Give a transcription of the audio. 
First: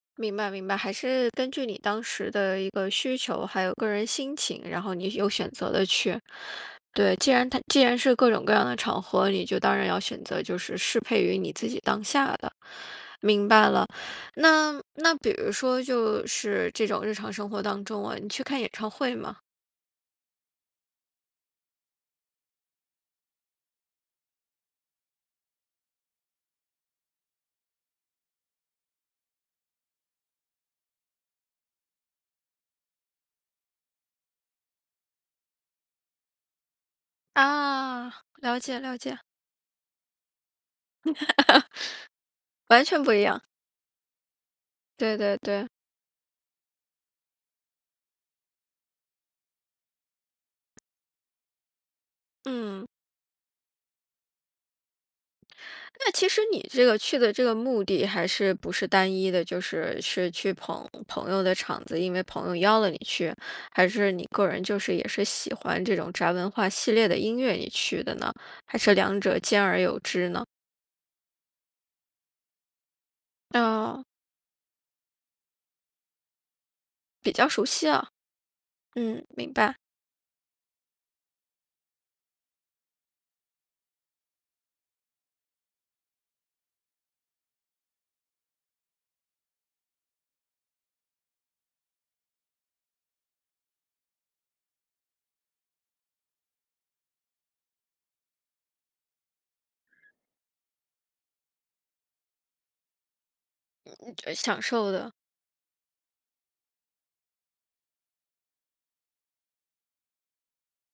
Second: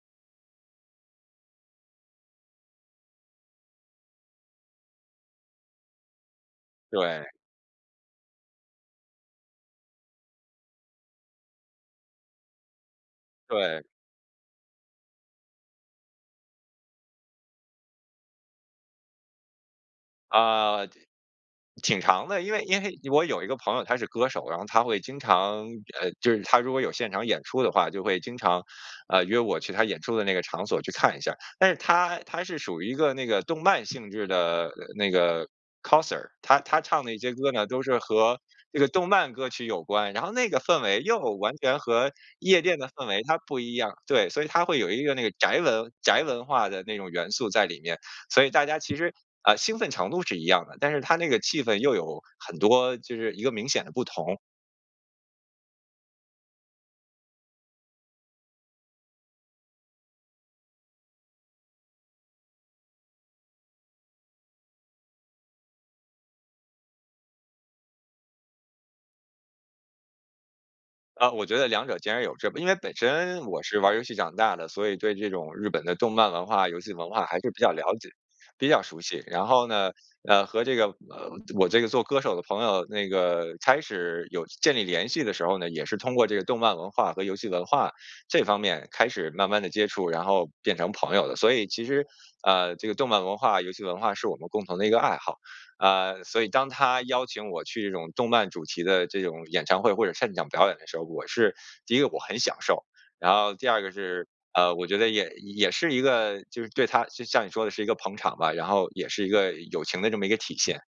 明白明白，还是根据你当时的一个需求，还有个人心情，然后你有选择地去。对，对。既然它既然是各种各样的场合，你就当然要选择就是适配于你自己当下的。明白对。了，那那比如说就是这种日常生活当中啊，你去看演唱会吗？啊，挺挺长的，因为因为我有一个朋友他是歌手，然后他会经常，呃，就是他如果有现场演出的话，就会经常，呃，约我去他演出的那个场所去看一下儿。但是他他是属于一个那个动漫性质的那个 Coser，他他唱的一些歌呢都是啊，和了这解个了动解。漫歌曲有关，然后那个氛围又完 全和夜店完的全氛不一围它样。不一样。对，所以它会有一个对那个对宅对。文宅文化的那种元素在里面，所以大家其实，啊，兴奋程度是一样的，但是它那个气氛又有很嗯。多，就是一个明显的不同。那其实你这个去的这个目的还是不是单一的，就是，是去捧朋友的场子，因为朋友邀了你去，还是你个人就是也是喜欢这种宅文化系列的音乐你去的呢？还是两者兼而有之呢？啊，我觉得两者兼然有之，因为本身我是玩儿游哦。戏长大的，所以对这种日本的动漫文化、游戏文化比还较是比熟较悉了解、啊。比较熟悉。嗯，然明后白。呢，呃，和这个，呃，我这个做歌手的朋友，那个开始有建立联系的时候呢，也是通过这个动漫文化和游戏文化，这方面开始慢慢地接触，然后变成朋友的。所以其实，呃，这个动漫文化、游戏文化是我们共同的一个爱好。啊，所以当他邀请我去这种动漫主题的这种演唱会或者现场表演的时候，我是第一个我很享受，然后第二个嗯，是，呃，享呃，我受觉得的。也也是一个就是对他就像你说的是一个捧场吧，然后也是一个友情的这么一个体现。